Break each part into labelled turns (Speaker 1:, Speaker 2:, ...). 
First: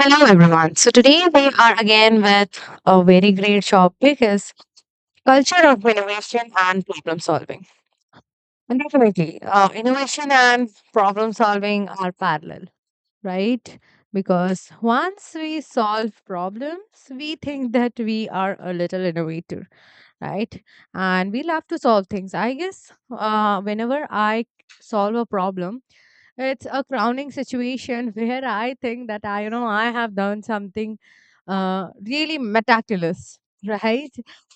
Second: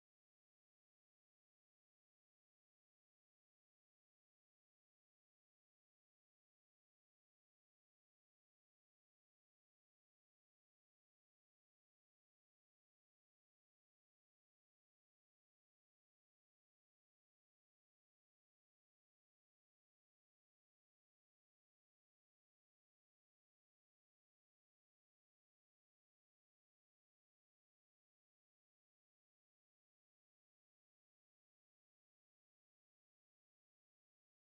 Speaker 1: Hello, everyone. So today we are again with a very great topic is culture of innovation and problem solving. And definitely, innovation and problem solving are parallel, right? Because once we solve problems, we think that we are a little innovator, right? And we love to solve things. I guess whenever I solve a problem, it's a crowning situation where I think that I have done something really meticulous, right?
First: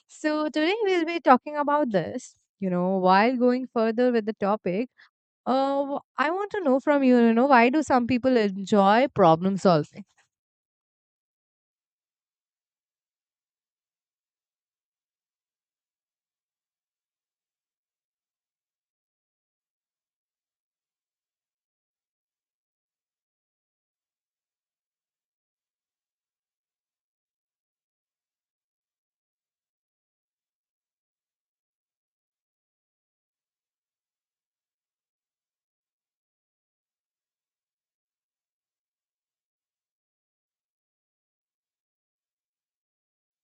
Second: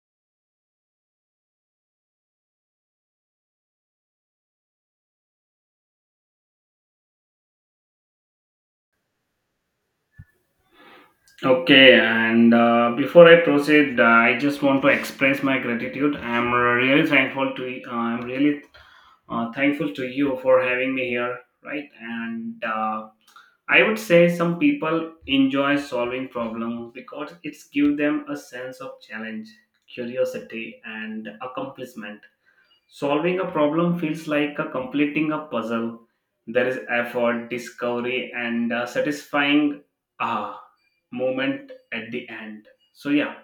Speaker 1: So today we'll be talking about this. You know, while going further with the topic, I want to know from you, you know, why do some people enjoy problem solving?
Speaker 2: Okay, and before I proceed, I just want to express my gratitude. I'm really thankful to I'm really thankful to you for having me here, right? And I would say some people enjoy solving problems because it's give them a sense of challenge, curiosity, and accomplishment. Solving a problem feels like a completing a puzzle. There is effort, discovery, and a satisfying ah moment at the end. So yeah,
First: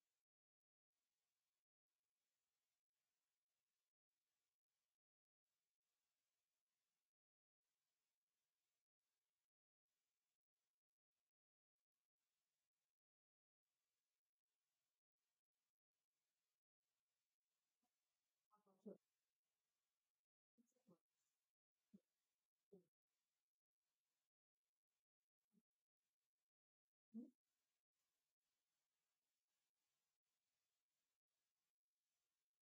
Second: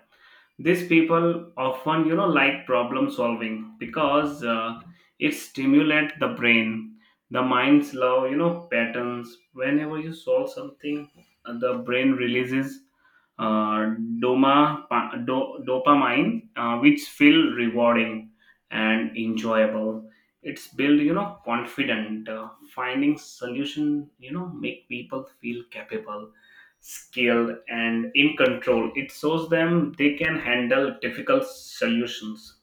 Speaker 2: these people often, you know, like problem solving because it stimulates the brain, the mind's love, you know, patterns. Whenever you solve something, the brain releases uh, dopamine, which feel rewarding and enjoyable. It's build, you know, confident. Finding solution, you know, make people feel capable, skilled and in control. It shows them they can handle difficult solutions,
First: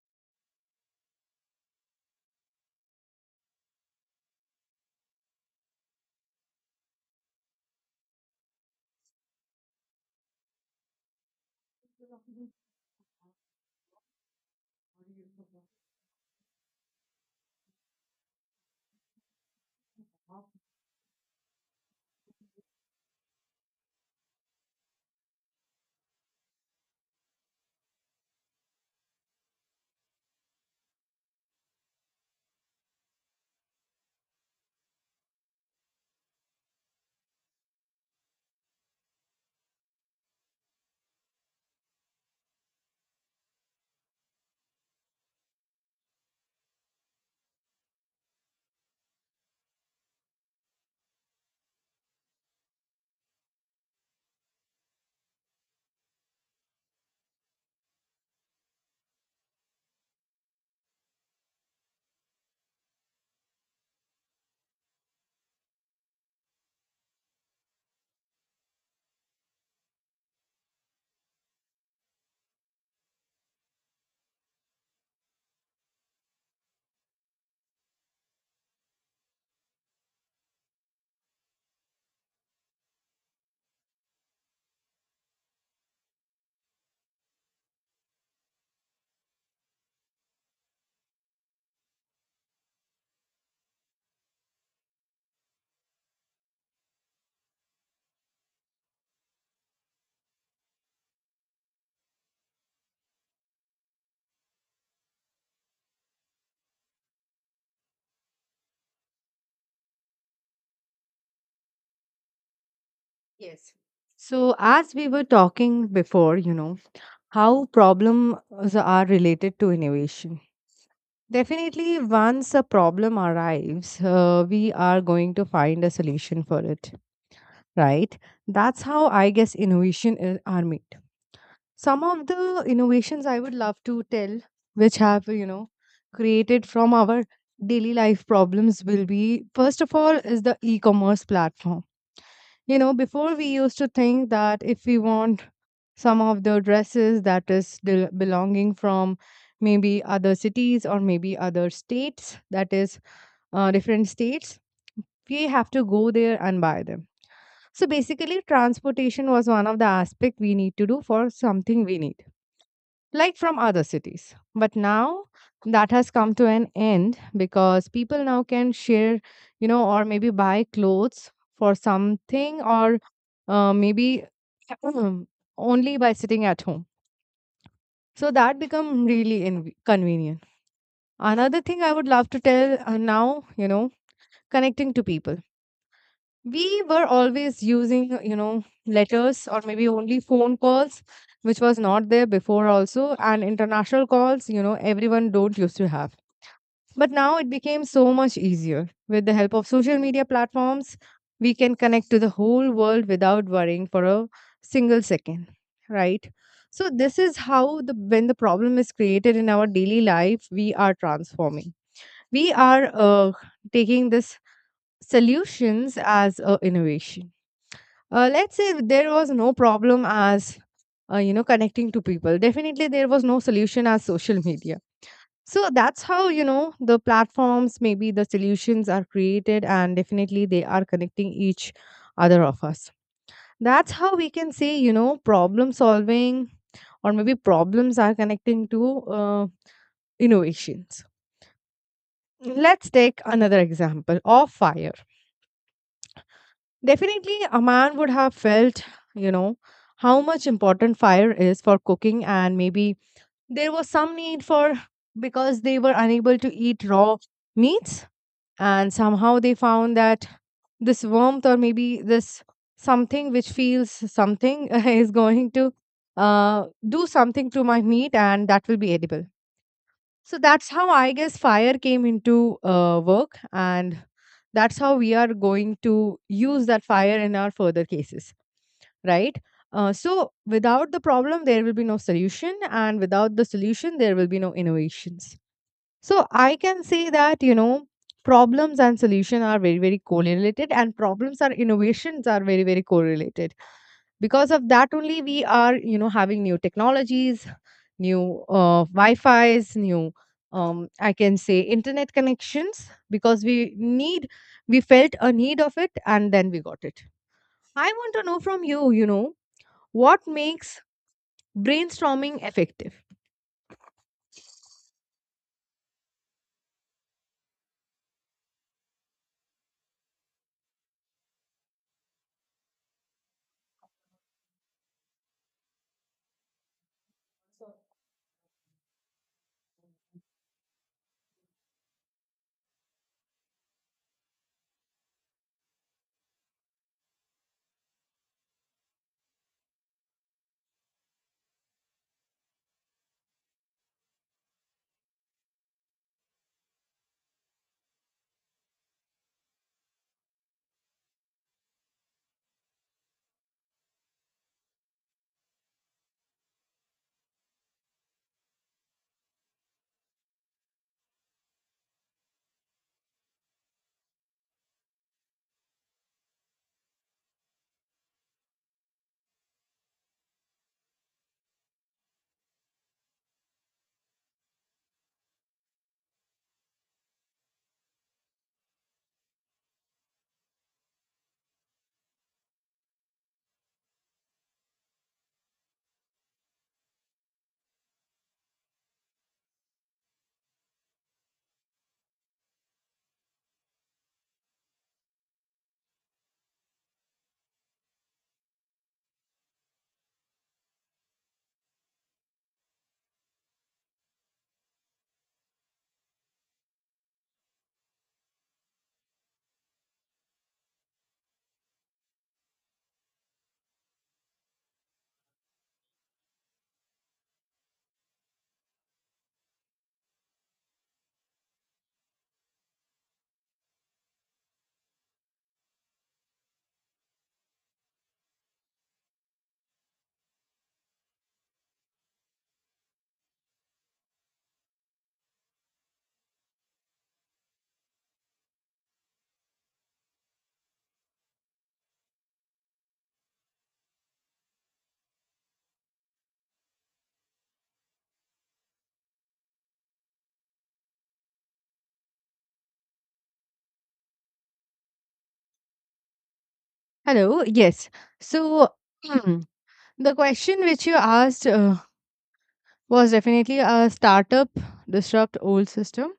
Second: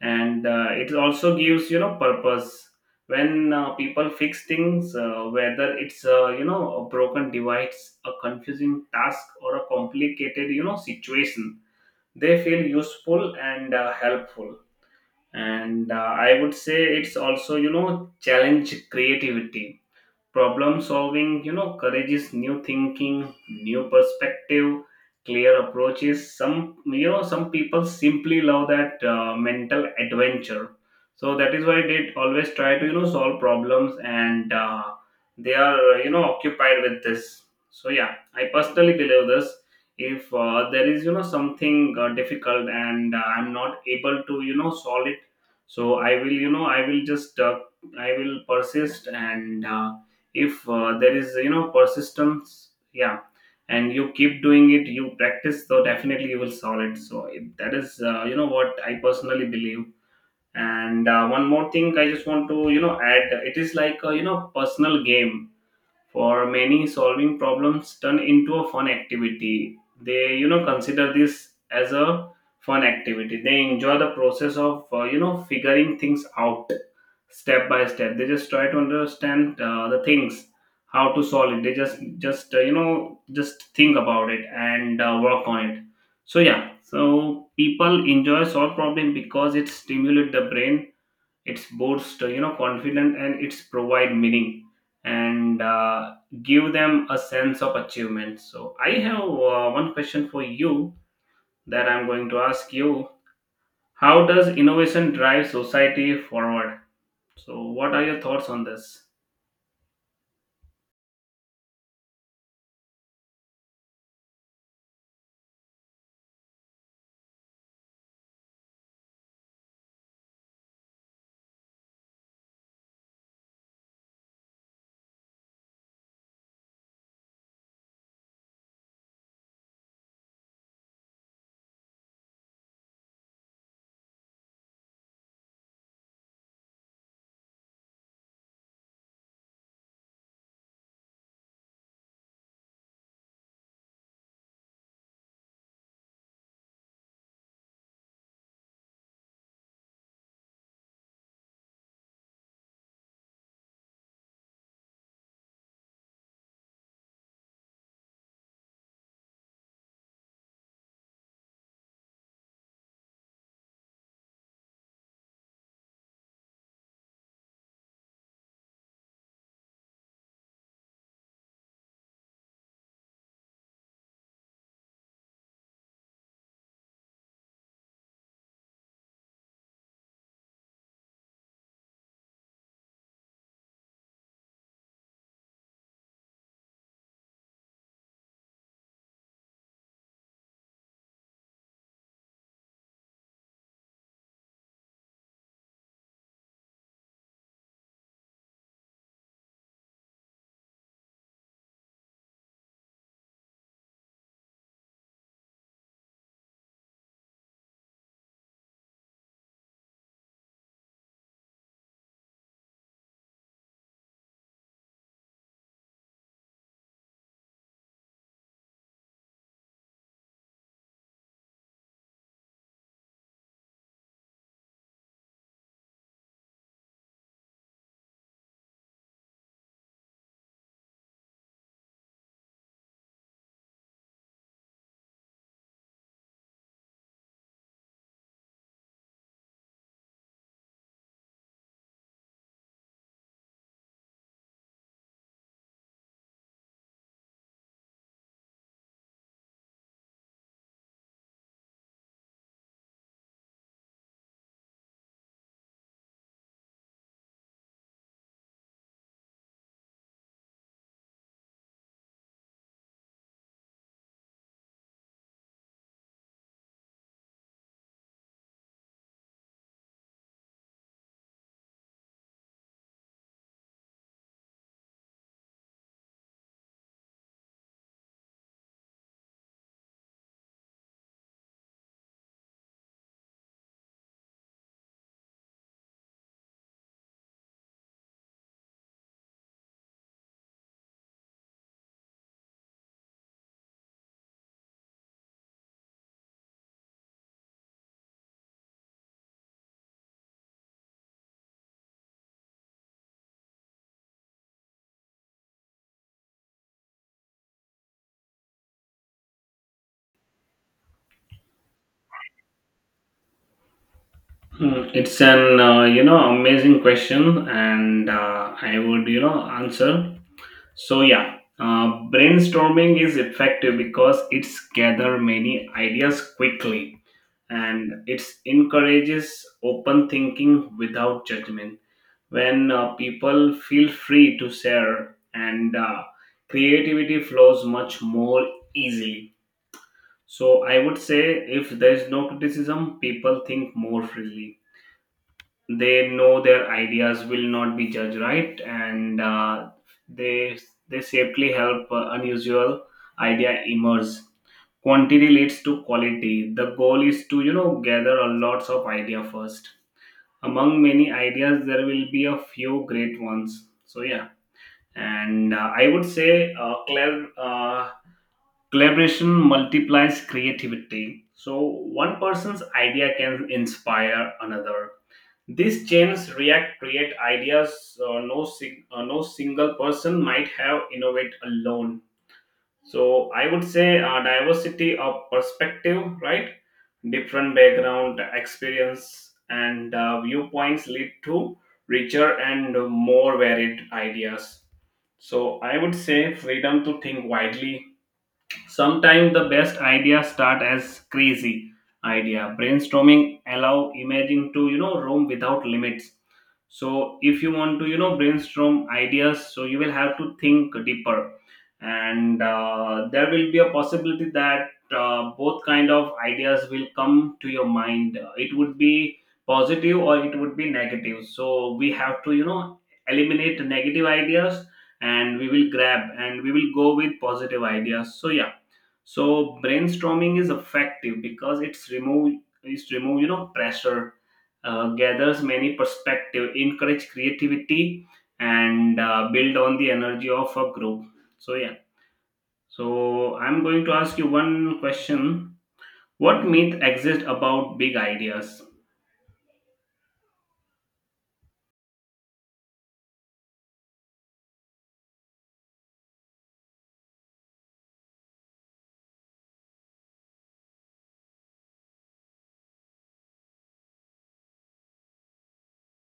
Speaker 2: and it also gives, you know, purpose. When people fix things, whether it's, you know, a broken device, a confusing task or a complicated, you know, situation, they feel useful and helpful. And I would say it's also, you know, challenge creativity. Problem solving, you know, encourages new thinking, new perspective, clear approaches. Some You know, some people simply love that mental adventure. So that is why they always try to, you know, solve problems, and they are, you know, occupied with this. So yeah, I personally believe this. If there is, you know, something difficult and I'm not able to, you know, solve it, so I will you know I will just I will persist. And if there is, you know, persistence, yeah, and you keep doing it, you practice, so definitely you will solve it. That is, you know, what I personally believe. And one more thing I just want to, you know, add: it is like a, you know, personal game. For many, solving problems turn into a fun activity. They, you know, consider this as a fun activity. They enjoy the process of, you know, figuring things out step by step. They just try to understand the things, how to solve it. They just you know, just think about it and work on it. So yeah, so people enjoy solve problem because it stimulates the brain, it's boast, you know, confidence and it's provide meaning, and give them a sense of achievement. So I have one question for you that I'm going to ask you. How does innovation drive society forward? So what are your thoughts on this?
Speaker 1: Yes. So, as we were talking before, you know, how problems are related to innovation. Definitely, once a problem arrives, we are going to find a solution for it, right? That's how I guess innovation is, are made. Some of the innovations I would love to tell, which have, you know, created from our daily life problems, will be first of all, is the e commerce platform, you know, before we used to think that if we want some of the dresses that is belonging from maybe other cities or maybe other states, that is, different states, we have to go there and buy them. So basically, transportation was one of the aspect we need to do for something we need like from other cities. But now that has come to an end because people now can share, you know, or maybe buy clothes for something or maybe only by sitting at home. So that become really convenient. Another thing I would love to tell, now, you know, connecting to people, we were always using, you know, letters or maybe only phone calls, which was not there before also, and international calls, you know, everyone don't used to have, but now it became so much easier with the help of social media platforms. We can connect to the whole world without worrying for a single second, right? So this is how, the when the problem is created in our daily life, we are transforming, we are taking this solutions as a innovation. Let's say there was no problem as, you know, connecting to people, definitely there was no solution as social media. So that's how, you know, the platforms, maybe the solutions, are created, and definitely they are connecting each other of us. That's how we can say, you know, problem solving or maybe problems are connecting to innovations. Let's take another example of fire. Definitely, a man would have felt, you know, how much important fire is for cooking, and maybe there was some need for, because they were unable to eat raw meats, and somehow they found that this warmth or maybe this something which feels something is going to do something to my meat, and that will be edible. So that's how I guess fire came into work, and that's how we are going to use that fire in our further cases, right? So without the problem, there will be no solution, and without the solution, there will be no innovations. So I can say that, you know, problems and solution are very, very correlated and problems and innovations are very, very correlated. Because of that only we are, you know, having new technologies, new Wi-Fi's, new I can say internet connections because we need, we felt a need of it and then we got it. I want to know from you, you know, what makes brainstorming effective?
Speaker 2: Hmm, it's an you know, amazing question, and I would, you know, answer. So yeah, uh, brainstorming is effective because it's gather many ideas quickly, and it encourages open thinking without judgment. When people feel free to share, and creativity flows much more easily. So, I would say if there is no criticism, people think more freely. They know their ideas will not be judged, right? And uh, they they safely help unusual idea emerge. Quantity leads to quality. The goal is to, you know, gather a lots of idea first. Among many ideas there will be a few great ones. So yeah, and I would say uh, clar- uh, collaboration multiplies creativity. So one person's idea can inspire another. These chains react create ideas. No single person might have innovate alone. So I would say diversity of perspective, right? Different background, experience, and viewpoints lead to richer and more varied ideas. So I would say freedom to think widely. Sometimes the best ideas start as crazy idea. Brainstorming allow imagine to, you know, roam without limits. So if you want to, you know, brainstorm ideas, so you will have to think deeper, and there will be a possibility that both kind of ideas will come to your mind. It would be positive or it would be negative, so we have to, you know, eliminate negative ideas, and we will grab and we will go with positive ideas. So yeah, so brainstorming is effective because it's remove you know, pressure, gathers many perspective, encourage creativity, and build on the energy of a group. So yeah, so I'm going to ask you one question. What myth exists about big ideas?
Speaker 1: Hello, yes. So the question which you asked was definitely a startup disrupt old system.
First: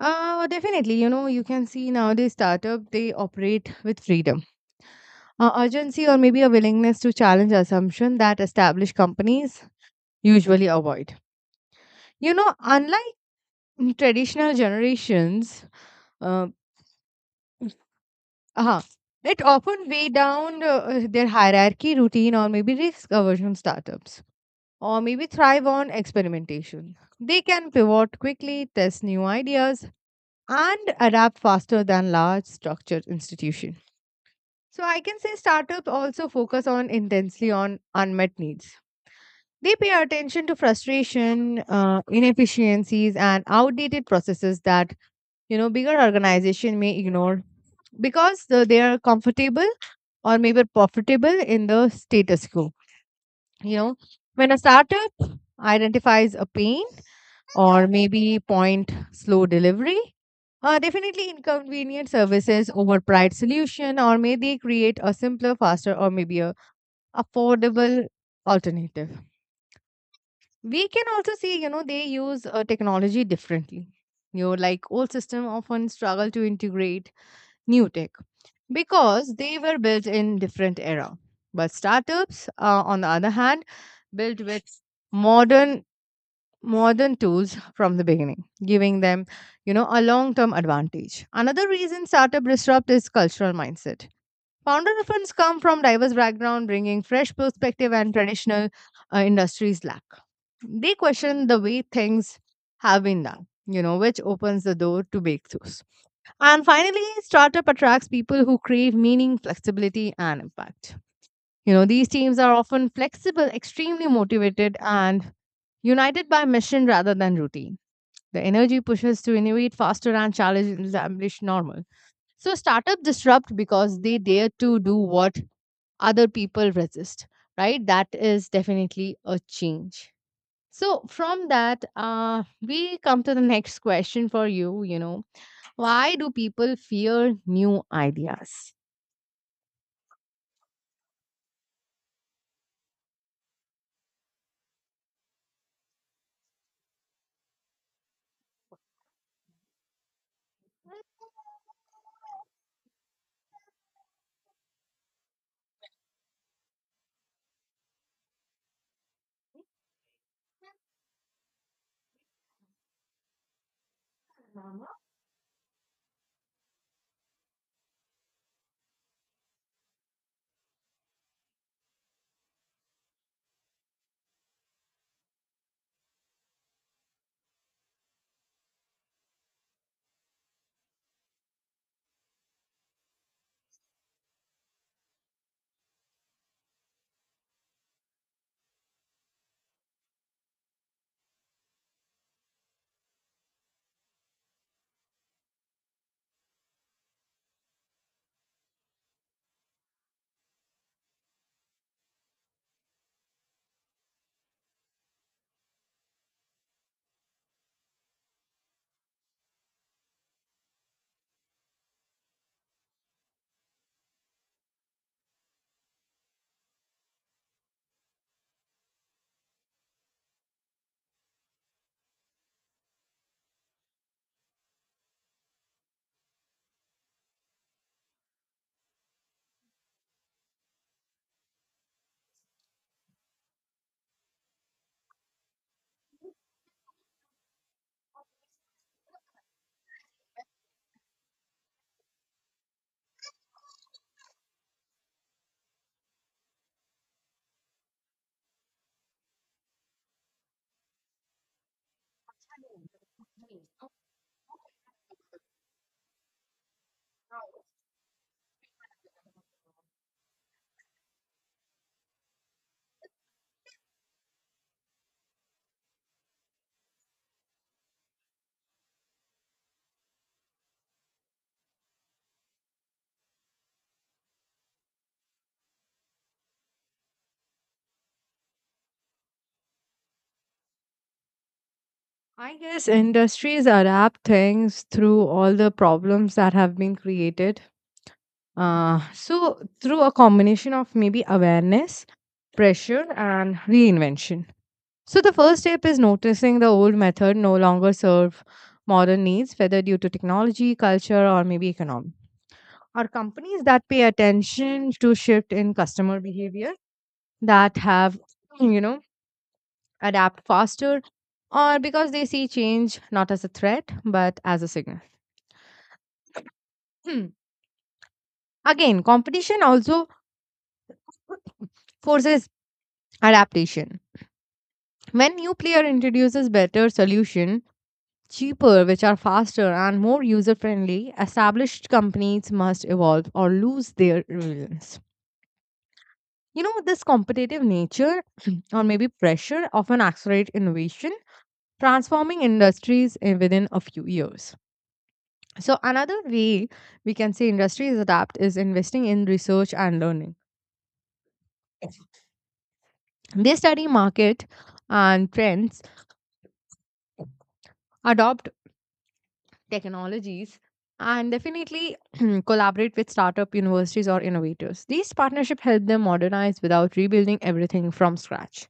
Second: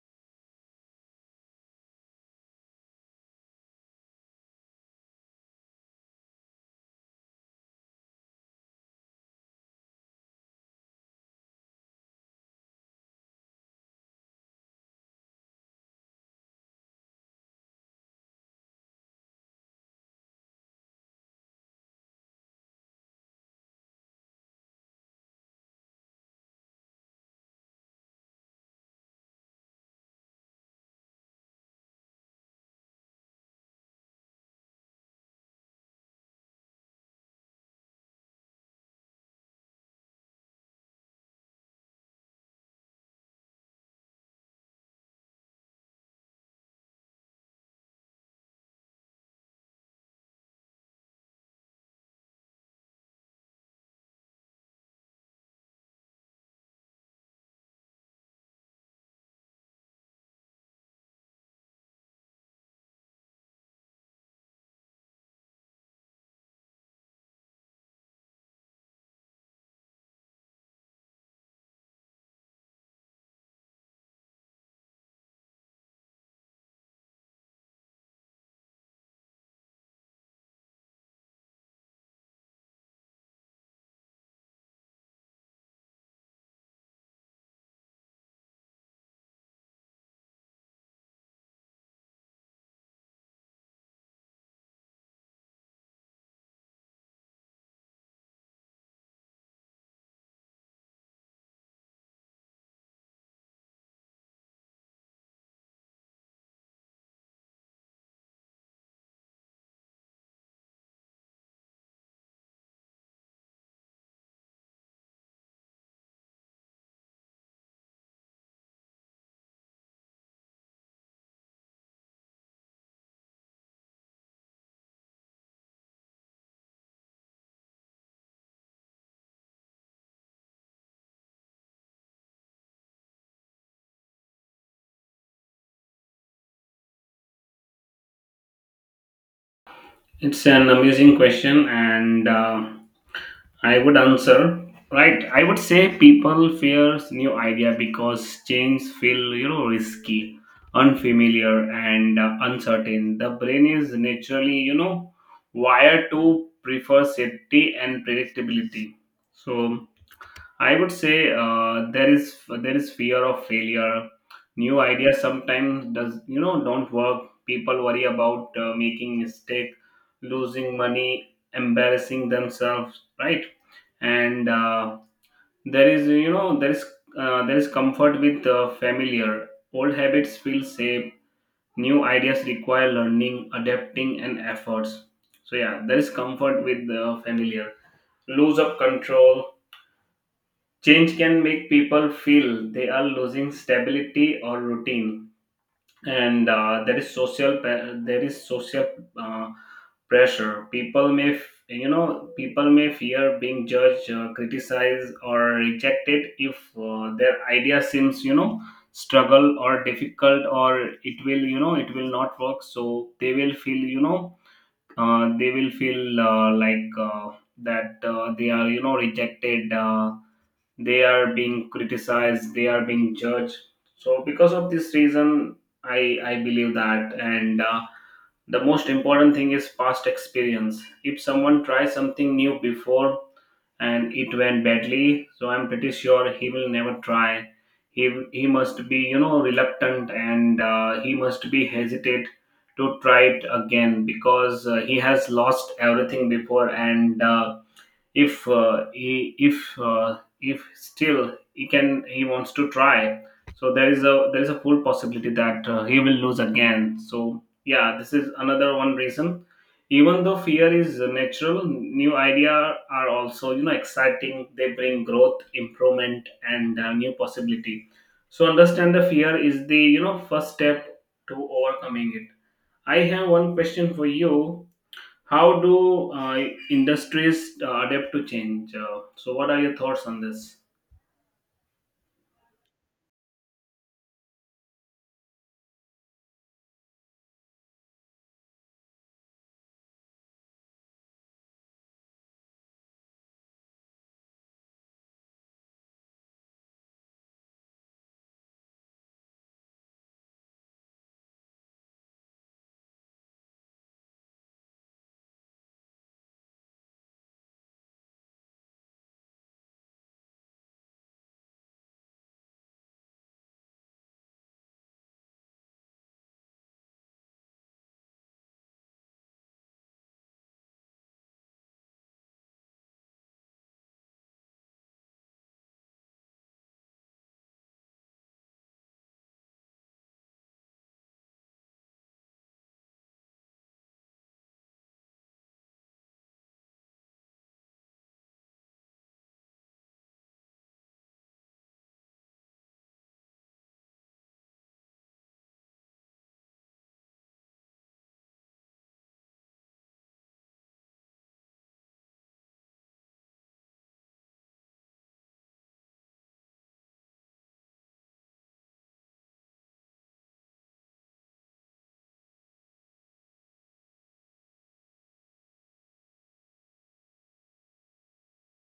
Speaker 1: Definitely, you know, you can see nowadays startup they operate with freedom, urgency, or maybe a willingness to challenge assumption that established companies usually avoid. You know, unlike traditional generations, uh, uh, it often weigh down their hierarchy, routine, or maybe risk aversion startups. Or maybe thrive on experimentation. They can pivot quickly, test new ideas, and adapt faster than large structured institutions. So I can say startups also focus on intensely on unmet needs. They pay attention to frustration, inefficiencies, and outdated processes that, you know, bigger organization may ignore because the, they are comfortable or maybe profitable in the status quo. You know, when a startup identifies a pain or maybe point slow delivery. Definitely inconvenient services over pride solution, or maybe create a simpler, faster, or maybe a affordable alternative. We can also see, you know, they use technology differently. You know, like old system often struggle to integrate new tech because they were built in different era. But startups, on the other hand, built with modern modern tools from the beginning, giving them, you know, a long-term advantage. Another reason startup disrupt is cultural mindset. Founder funds come from diverse background, bringing fresh perspective and traditional industries lack. They question the way things have been done, you know, which opens the door to breakthroughs. And finally, startup attracts people who crave meaning, flexibility, and impact. You know, these teams are often flexible, extremely motivated, and united by mission rather than routine. The energy pushes to innovate faster and challenge established normal. So startup disrupt because they dare to do what other people resist, right? That is definitely a change. So from that, we come to the next question for you. You know, why do people fear new ideas?
Speaker 2: It's an amazing question, and I would answer, right. I would say people fears new idea because change feel, you know, risky, unfamiliar, and uncertain. The brain is naturally, you know, wired to prefer safety and predictability. So I would say there is fear of failure. New ideas sometimes does, you know, don't work. People worry about making mistake, losing money, embarrassing themselves, right? And there is you know there is comfort with familiar. Old habits feel safe. New ideas require learning, adapting, and efforts. So yeah, there is comfort with the familiar. Lose of control, change can make people feel they are losing stability or routine, and there is social uh, pressure. You know, people may fear being judged, criticized or rejected if their idea seems, you know, struggle or difficult, or it will, you know, it will not work. So they will feel, you know, they will feel like that they are, you know, rejected, they are being criticized, they are being judged. So because of this reason, I believe that. And the most important thing is past experience. If someone tries something new before and it went badly, so I'm pretty sure he will never try. He must be, you know, reluctant and he must be hesitate to try it again because he has lost everything before, and if still he can, he wants to try, so there is a full possibility that he will lose again. So yeah, this is another one reason. Even though fear is natural, new idea are also, you know, exciting. They bring growth, improvement, and new possibility. So understand the fear is the, you know, first step to overcoming it. I have one question for you. How do industries adapt to change? So, what are your thoughts on this?
Speaker 1: I guess industries adapt things through all the problems that have been created. So through a combination of maybe awareness, pressure, and reinvention. So, the first step is noticing the old method no longer serve modern needs, whether due to technology, culture, or maybe economy. Are companies that pay attention to shift in customer behavior that have, you know, adapt faster, or because they see change not as a threat but as a signal. Hmm. Again, competition also forces adaptation. When new player introduces better solution, cheaper, which are faster and more user friendly, established companies must evolve or lose their relevance. You know, this competitive nature or maybe pressure often accelerate innovation, transforming industries within a few years. So another way we can say industries adapt is investing in research and learning. They study market and trends, adopt technologies, and definitely collaborate with startup universities or innovators. These partnerships help them modernize without rebuilding everything from scratch.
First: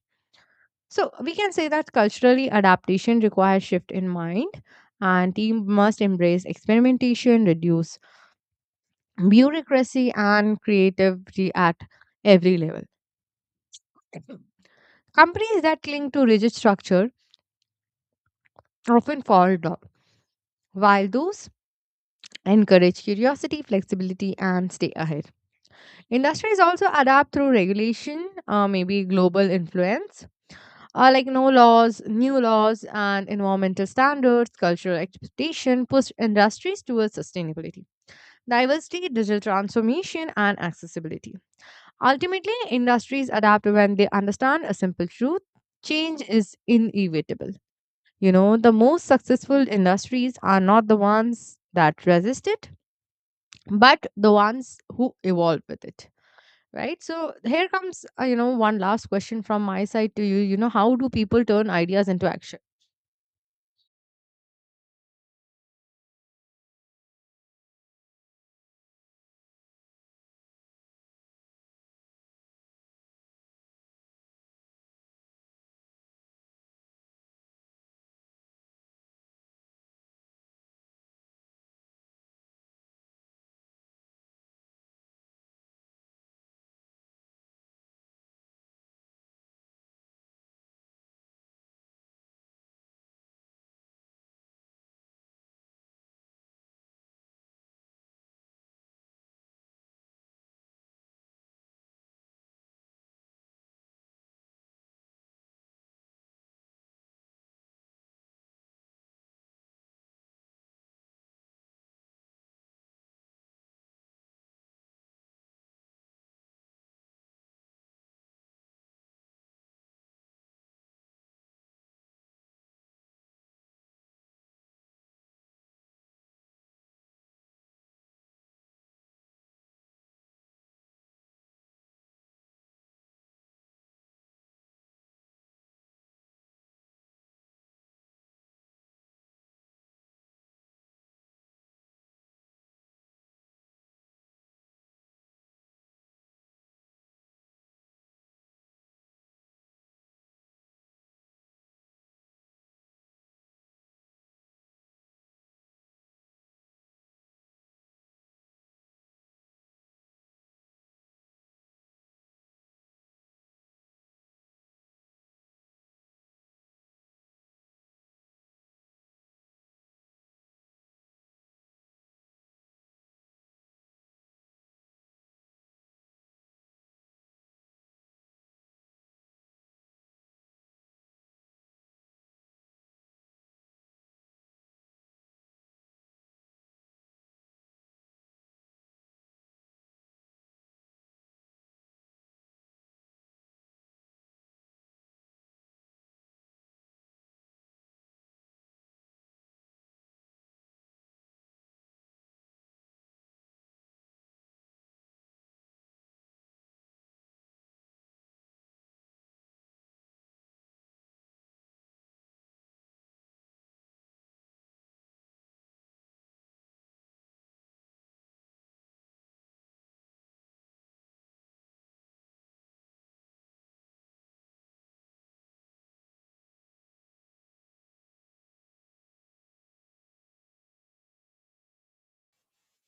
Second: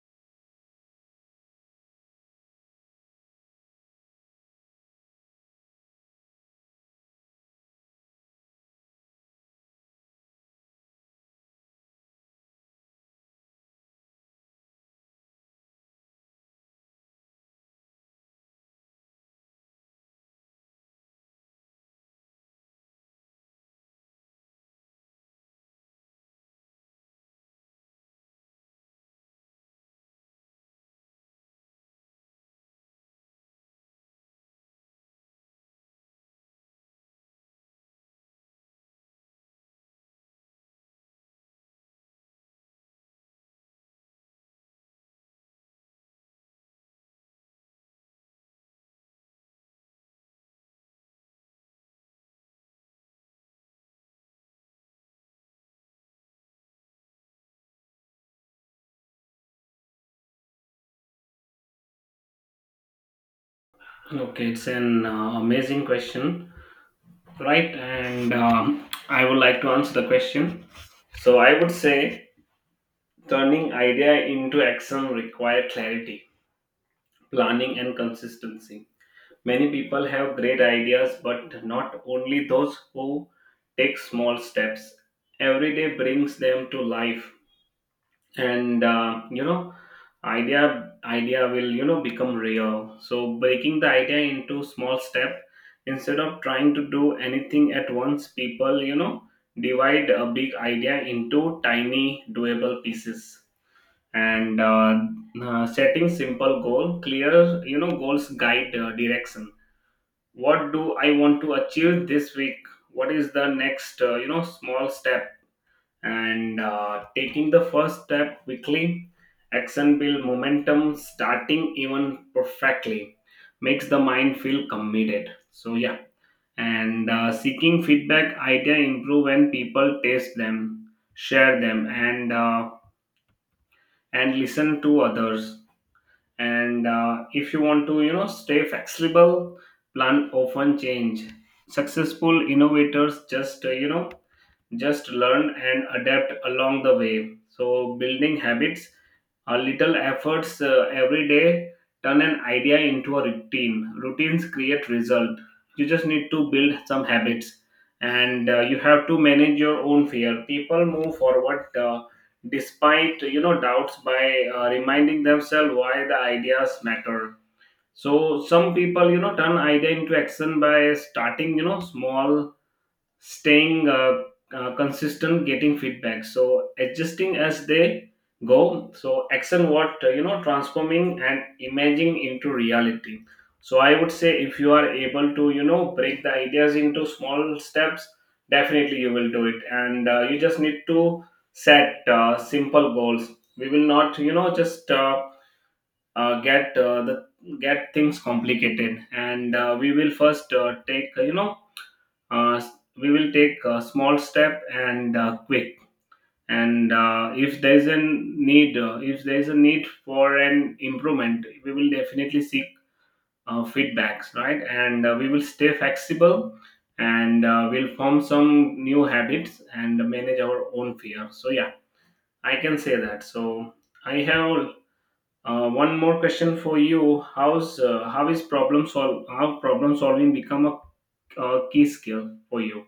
Speaker 1: So we can say that culturally adaptation requires shift in mind and team must embrace experimentation, reduce bureaucracy and creativity at every level. Companies that cling to rigid structure often fall down, while those encourage curiosity, flexibility, and stay ahead. Industries also adapt through regulation, maybe global influence, like no laws, new laws, and environmental standards, cultural expectation push industries towards sustainability, diversity, digital transformation, and accessibility. Ultimately, industries adapt when they understand a simple truth: change is inevitable. You know, the most successful industries are not the ones that resist it, but the ones who evolve with it. Right. So here comes, you know, one last question from my side to you. You know, how do people turn ideas into action?
Speaker 2: Okay, it's an amazing question, right? And I would like to answer the question. So, I would say turning idea into action require clarity, planning, and consistency. Many people have great ideas, but not only those who take small steps every day brings them to life, and you know, idea will, you know, become real. So breaking the idea into small step, instead of trying to do anything at once, people, you know, divide a big idea into tiny doable pieces, and setting simple goal, clear, you know, goals guide direction. What do I want to achieve this week? What is the next, you know, small step? And taking the first step quickly, action build momentum. Starting even perfectly makes the mind feel committed. So yeah, and seeking feedback, idea improve when people taste them, share them, and and listen to others, and if you want to, you know, stay flexible, plan often change. Successful innovators just, you know, just learn and adapt along the way. So building habits, a little efforts every day, turn an idea into a routine. Routines create result. You just need to build some habits, and you have to manage your own fear. People move forward, despite, you know, doubts by reminding themselves why the ideas matter. So some people, you know, turn idea into action by starting, you know, small, staying consistent, getting feedback, so adjusting as they go. So action what, you know, transforming and imaging into reality. So I would say if you are able to, you know, break the ideas into small steps, definitely you will do it, and you just need to set simple goals. We will not, you know, just get the get things complicated, and we will first take, you know, uh, we will take a small step and quick, and if there is a need, if there is a need for an improvement, we will definitely seek feedbacks, right? And we will stay flexible, and we'll form some new habits and manage our own fear. So yeah, I can say that. So I have one more question for you. How's how is problem solve How problem solving become a key skill for you?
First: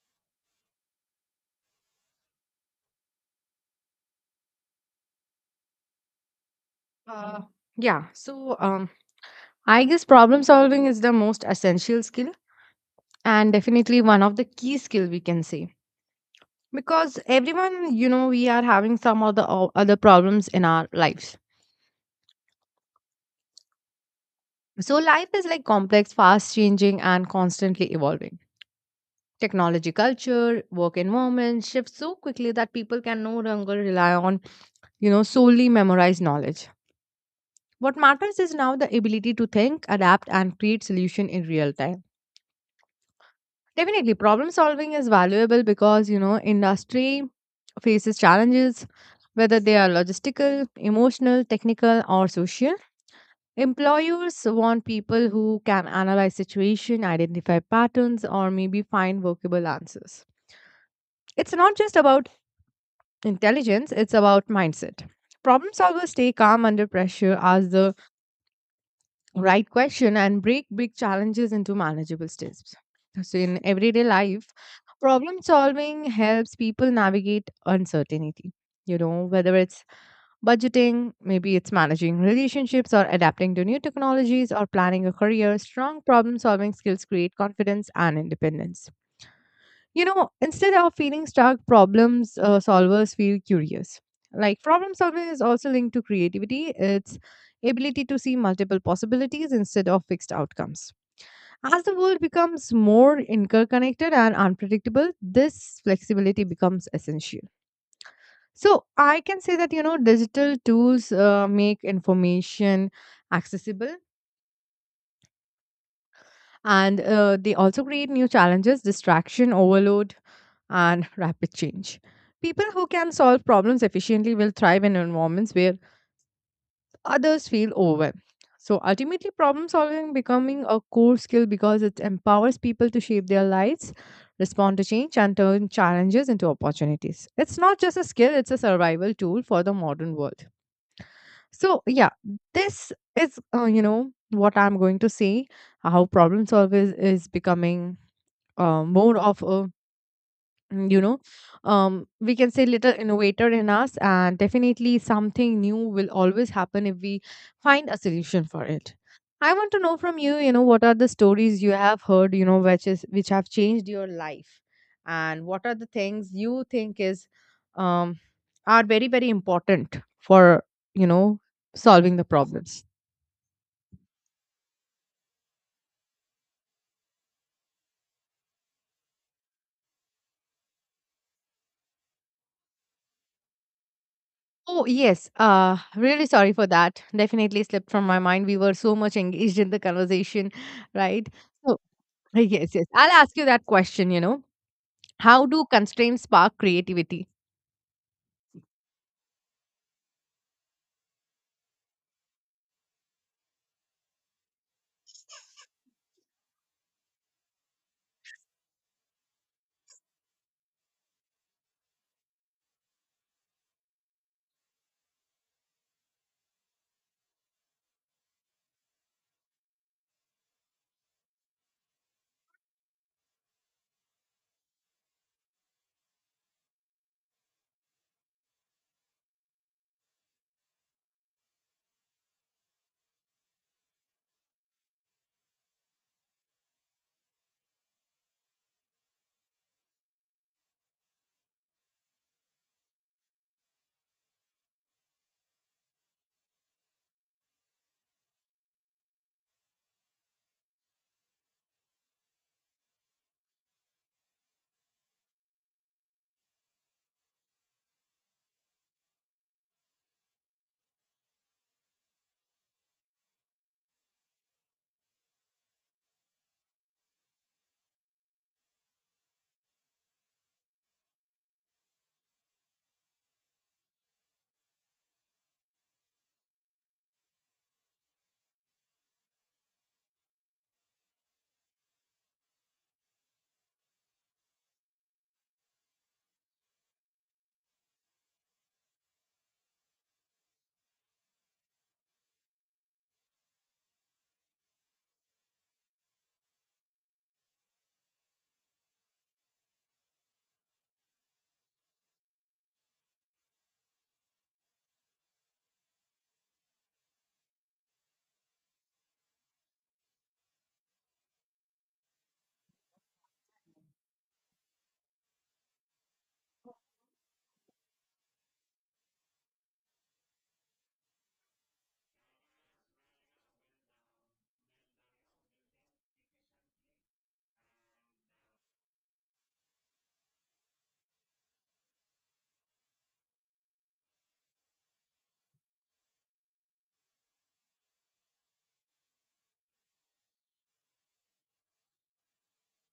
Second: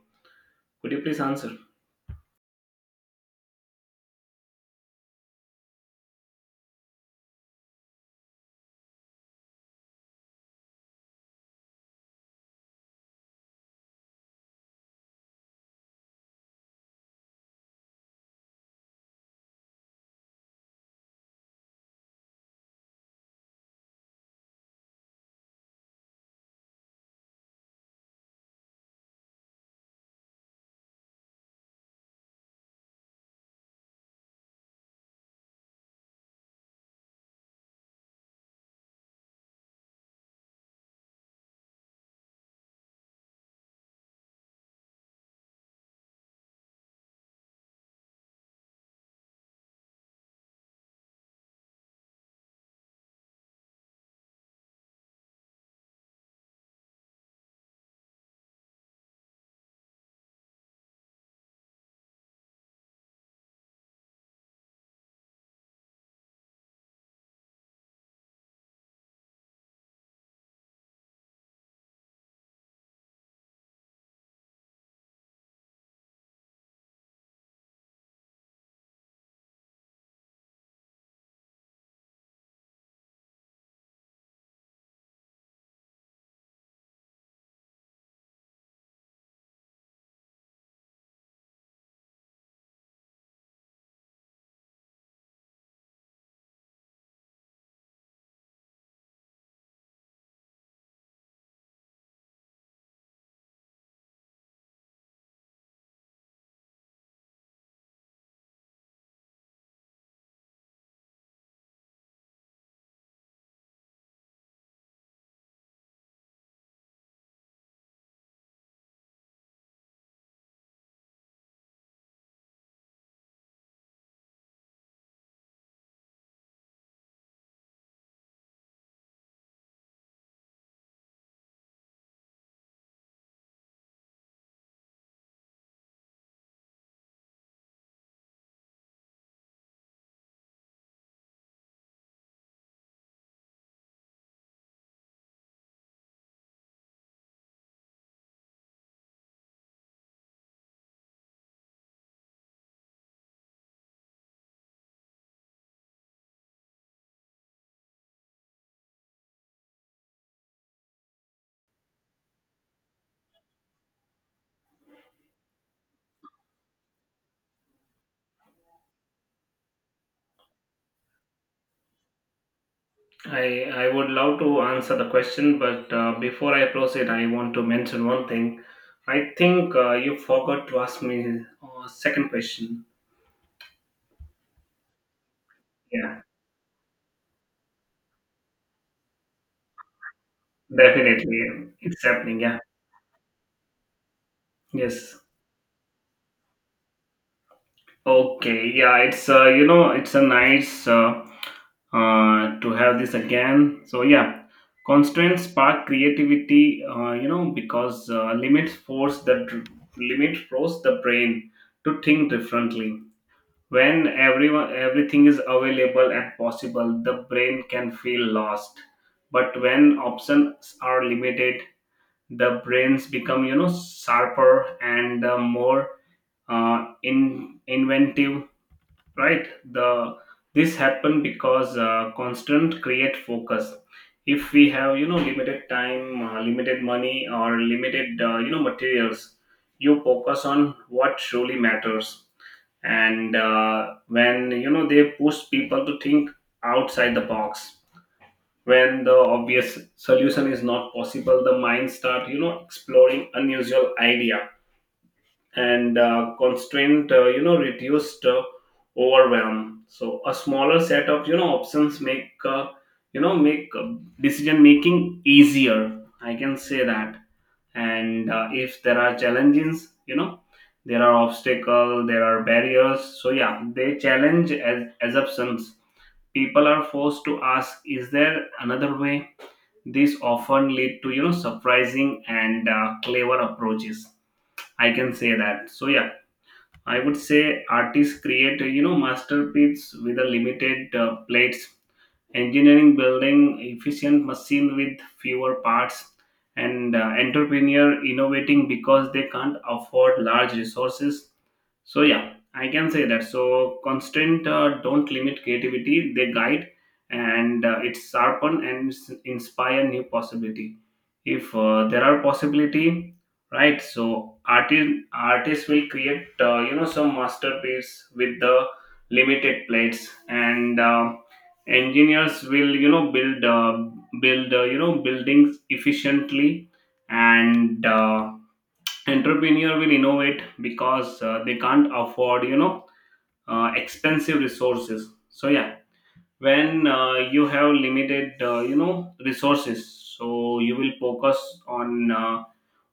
Speaker 2: Could you please answer?
Speaker 1: Uh, yeah. So, um, I guess problem solving is the most essential skill and definitely one of the key skill we can say because everyone, you know, we are having some of the other problems in our lives. So life is like complex, fast changing and constantly evolving. Technology culture, work environment shift so quickly that people can no longer rely on, you know, solely memorized knowledge. What matters is now the ability to think, adapt and create solution in real time. Definitely problem solving is valuable because, you know, industry faces challenges, whether they are logistical, emotional, technical, or social. Employers want people who can analyze situation, identify patterns, or maybe find workable answers. It's not just about intelligence, it's about mindset. Problem solvers stay calm under pressure, ask the right question, and break big challenges into manageable steps. So, in everyday life, problem solving helps people navigate uncertainty. You know, whether it's budgeting, maybe it's managing relationships or adapting to new technologies or planning a career, strong problem solving skills create confidence and independence. You know, instead of feeling stuck, problems solvers feel curious. Like problem solving is also linked to creativity, it's ability to see multiple possibilities instead of fixed outcomes. As the world becomes more interconnected and unpredictable, this flexibility becomes essential. So I can say that, you know, digital tools make information accessible, and they also create new challenges, distraction, overload, and rapid change. People who can solve problems efficiently will thrive in environments where others feel overwhelmed. So ultimately, problem solving becoming a core skill because it empowers people to shape their lives, respond to change, and turn challenges into opportunities. It's not just a skill; it's a survival tool for the modern world. So, yeah, this is what I'm going to say how problem solving is becoming more of a mm, you know we can say little innovator in us, and definitely something new will always happen if we find a solution for it. I want to know from you, you know, what are the stories you have heard, you know, which is which have changed your life, and what are the things you think is um are very, very important for, you know, solving the problems.
Speaker 2: I would love to answer the question, but before I proceed, I want to mention one thing. I think you forgot to ask me second question.
Speaker 1: Oh, yes.
Speaker 2: Yeah,
Speaker 1: Really sorry for that. Definitely slipped from my mind. We were so much engaged in the conversation, right?
Speaker 2: definitely,
Speaker 1: So,
Speaker 2: it's happening. Yeah,
Speaker 1: yes, yes. I'll ask you that question, you know.
Speaker 2: yes.
Speaker 1: How do constraints spark creativity?
Speaker 2: Okay, yeah, it's it's a nice to have this again. So yeah, constraints spark creativity. Because limits force the limit force the brain to think differently. When everyone everything is available and possible, the brain can feel lost. But when options are limited, the brains become, you know, sharper and more in inventive, right? The this happen because constant create focus. If we have, you know, limited time, limited money, or limited, you know, materials, you focus on what truly matters. And when, you know, they push people to think outside the box. When the obvious solution is not possible, the mind start, you know, exploring unusual idea. And constraint, you know, reduced, overwhelm. So a smaller set of, you know, options make, you know, make decision making easier, I can say that. And if there are challenges, you know, there are obstacles, there are barriers, so yeah, they challenge as assumptions. People are forced to ask, is there another way? This often lead to, you know, surprising and clever approaches, I can say that. So yeah, I would say artists create, you know, masterpiece with a limited plates. Engineering building efficient machine with fewer parts. And entrepreneur innovating because they can't afford large resources. So yeah, I can say that. So constraint, don't limit creativity, they guide. And it sharpen and inspire new possibility, if there are possibility, right? So artists will create, you know, some masterpiece with the limited plates. And engineers will, you know, build you know, buildings efficiently. And entrepreneur will innovate because they can't afford, you know, expensive resources. So yeah, when you have limited, you know, resources, so you will focus on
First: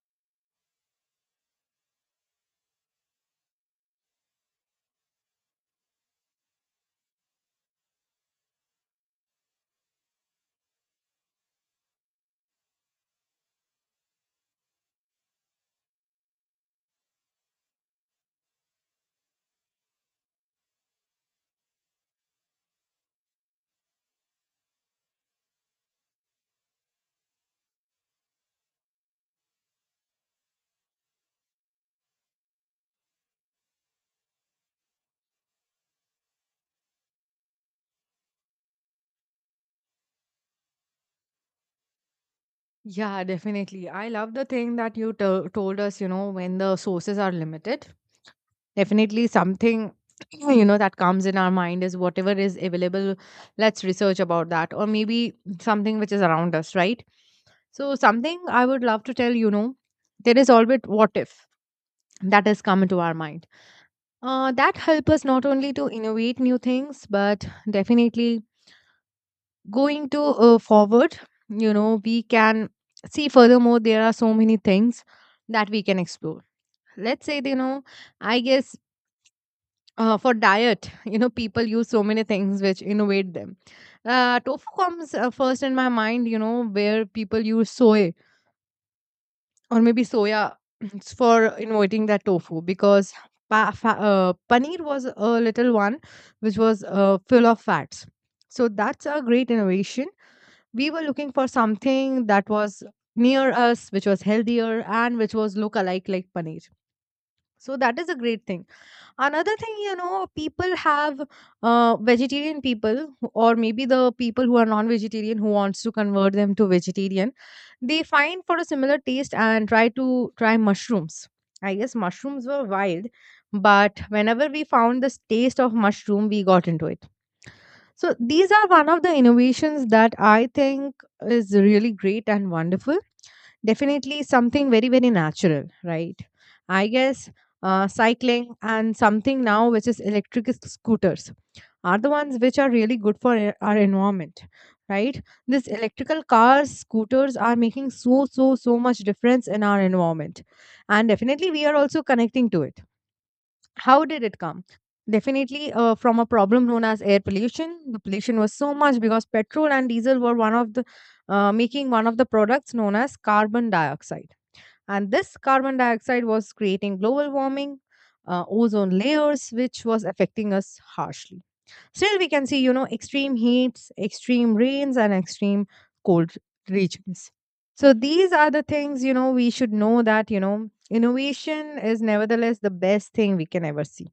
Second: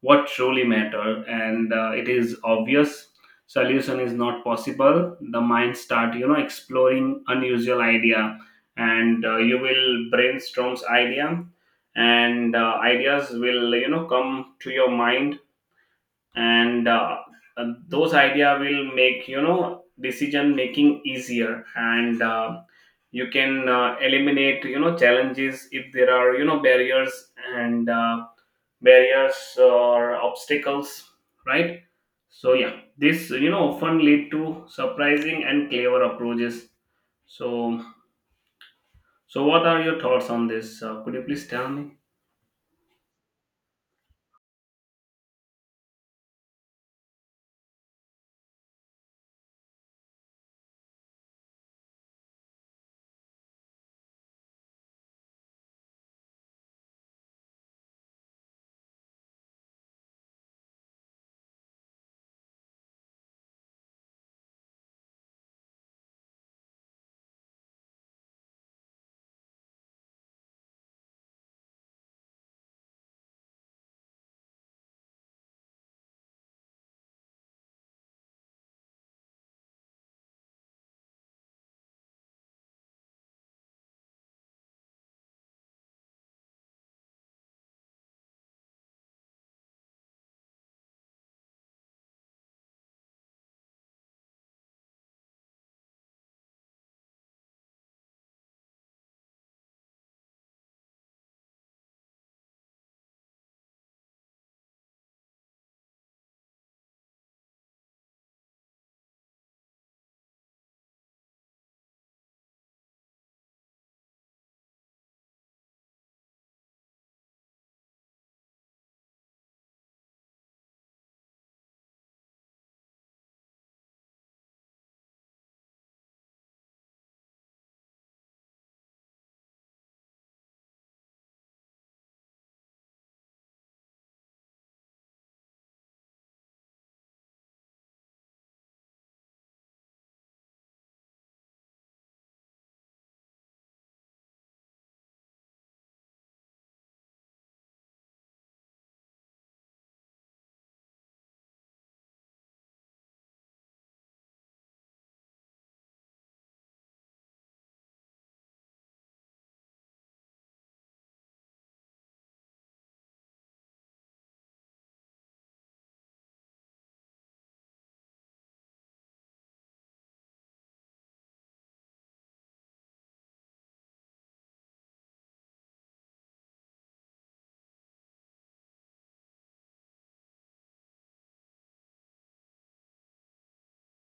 Speaker 2: what truly matter. And it is obvious solution is not possible, the mind start, you know, exploring unusual idea. And you will brainstorms idea. And ideas will, you know, come to your mind. And those idea will make, you know, decision making easier. And you can eliminate, you know, challenges, if there are, you know, barriers. And barriers or obstacles, right? So yeah, this, you know, often lead to surprising and clever approaches. So so what are your thoughts on this? Could you please tell me?
Speaker 1: Yeah, definitely. I love the thing that you to told us, you know, when the sources are limited. Definitely something you know that comes in our mind is whatever is available, let's research about that, or maybe something which is around us, right? So something I would love to tell, you know, there is always what if that has come into our mind. That help us not only to innovate new things, but definitely going to forward, you know, we can see furthermore. There are so many things that we can explore. Let's say, you know, I guess for diet you know, people use so many things which innovate them. Tofu comes first in my mind, you know, where people use soy, or maybe soya, for innovating that tofu, because paneer was a little one which was full of fats. So that's a great innovation. We were looking for something that was near us, which was healthier and which was look alike like paneer. So that is a great thing. Another thing, you know, people have vegetarian people, or maybe the people who are non-vegetarian who wants to convert them to vegetarian. They find for a similar taste and try mushrooms. I guess mushrooms were wild, but whenever we found this taste of mushroom, we got into it. So these are one of the innovations that I think is really great and wonderful. Definitely something very, very natural, right? I guess cycling and something now, which is electric scooters, are the ones which are really good for our environment, right? This electrical cars, scooters are making so, so, so much difference in our environment. And definitely we are also connecting to it. How did it come? Definitely from a problem known as air pollution. The pollution was so much because petrol and diesel were one of the making one of the products known as carbon dioxide. And this carbon dioxide was creating global warming, ozone layers, which was affecting us harshly. Still, we can see, you know, extreme heats, extreme rains, and extreme cold regions. So these are the things, you know, we should know that, you know, innovation is nevertheless the best thing we can ever see,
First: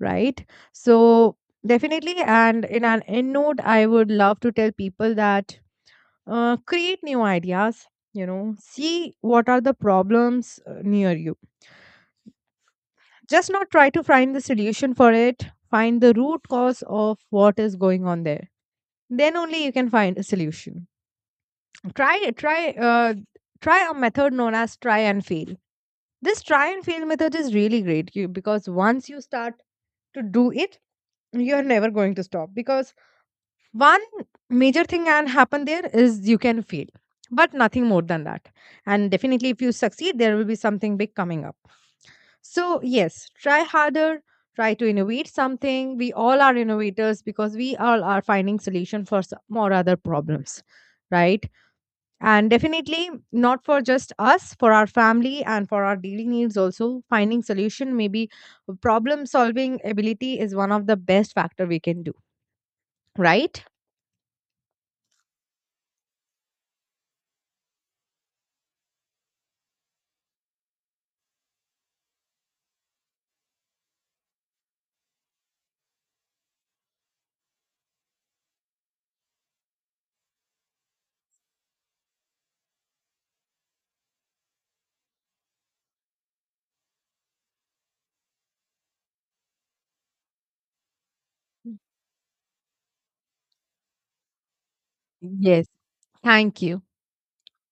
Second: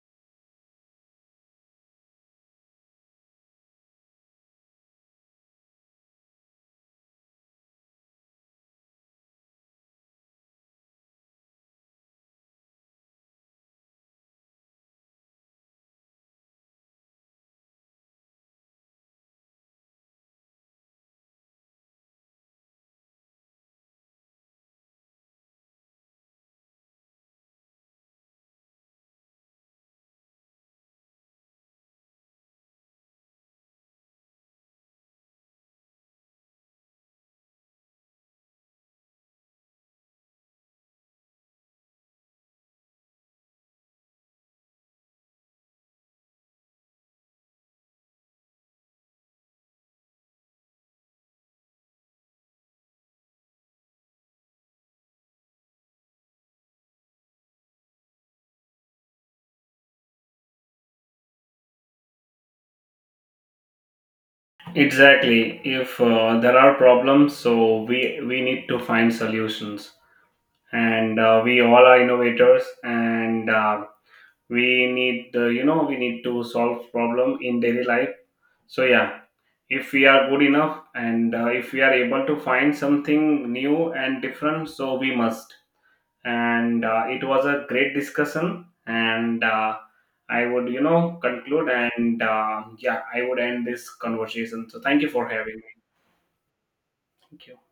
Speaker 1: right? So definitely, and in an end note, I would love to tell people that create new ideas. You know, see what are the problems near you. Just not try to find the solution for it. Find the root cause of what is going on there. Then only you can find a solution. Try, try, uh, Try a method known as try and fail. This try and fail method is really great you, because once you start to do it, you're never going to stop, because one major thing can happen there is you can fail, but nothing more than that. And definitely if you succeed, there will be something big coming up. So yes, try harder, try to innovate something. We all are innovators because we all are finding solution for some or other problems, right? And definitely not for just us, for our family and for our daily needs also finding solution. Maybe problem solving ability is one of the best factor we can do, right?
Speaker 2: Exactly, if there are problems, so we need to find solutions. And we all are innovators. And we need, you know, we need to solve problem in daily life. So yeah, if we are good enough, and if we are able to find something new and different, so we must. And it was a great discussion. And I would, you know, conclude. And yeah, I would end this conversation. So thank you for having
Speaker 1: Yes.
Speaker 2: me.
Speaker 1: Thank you.
Speaker 2: Thank you.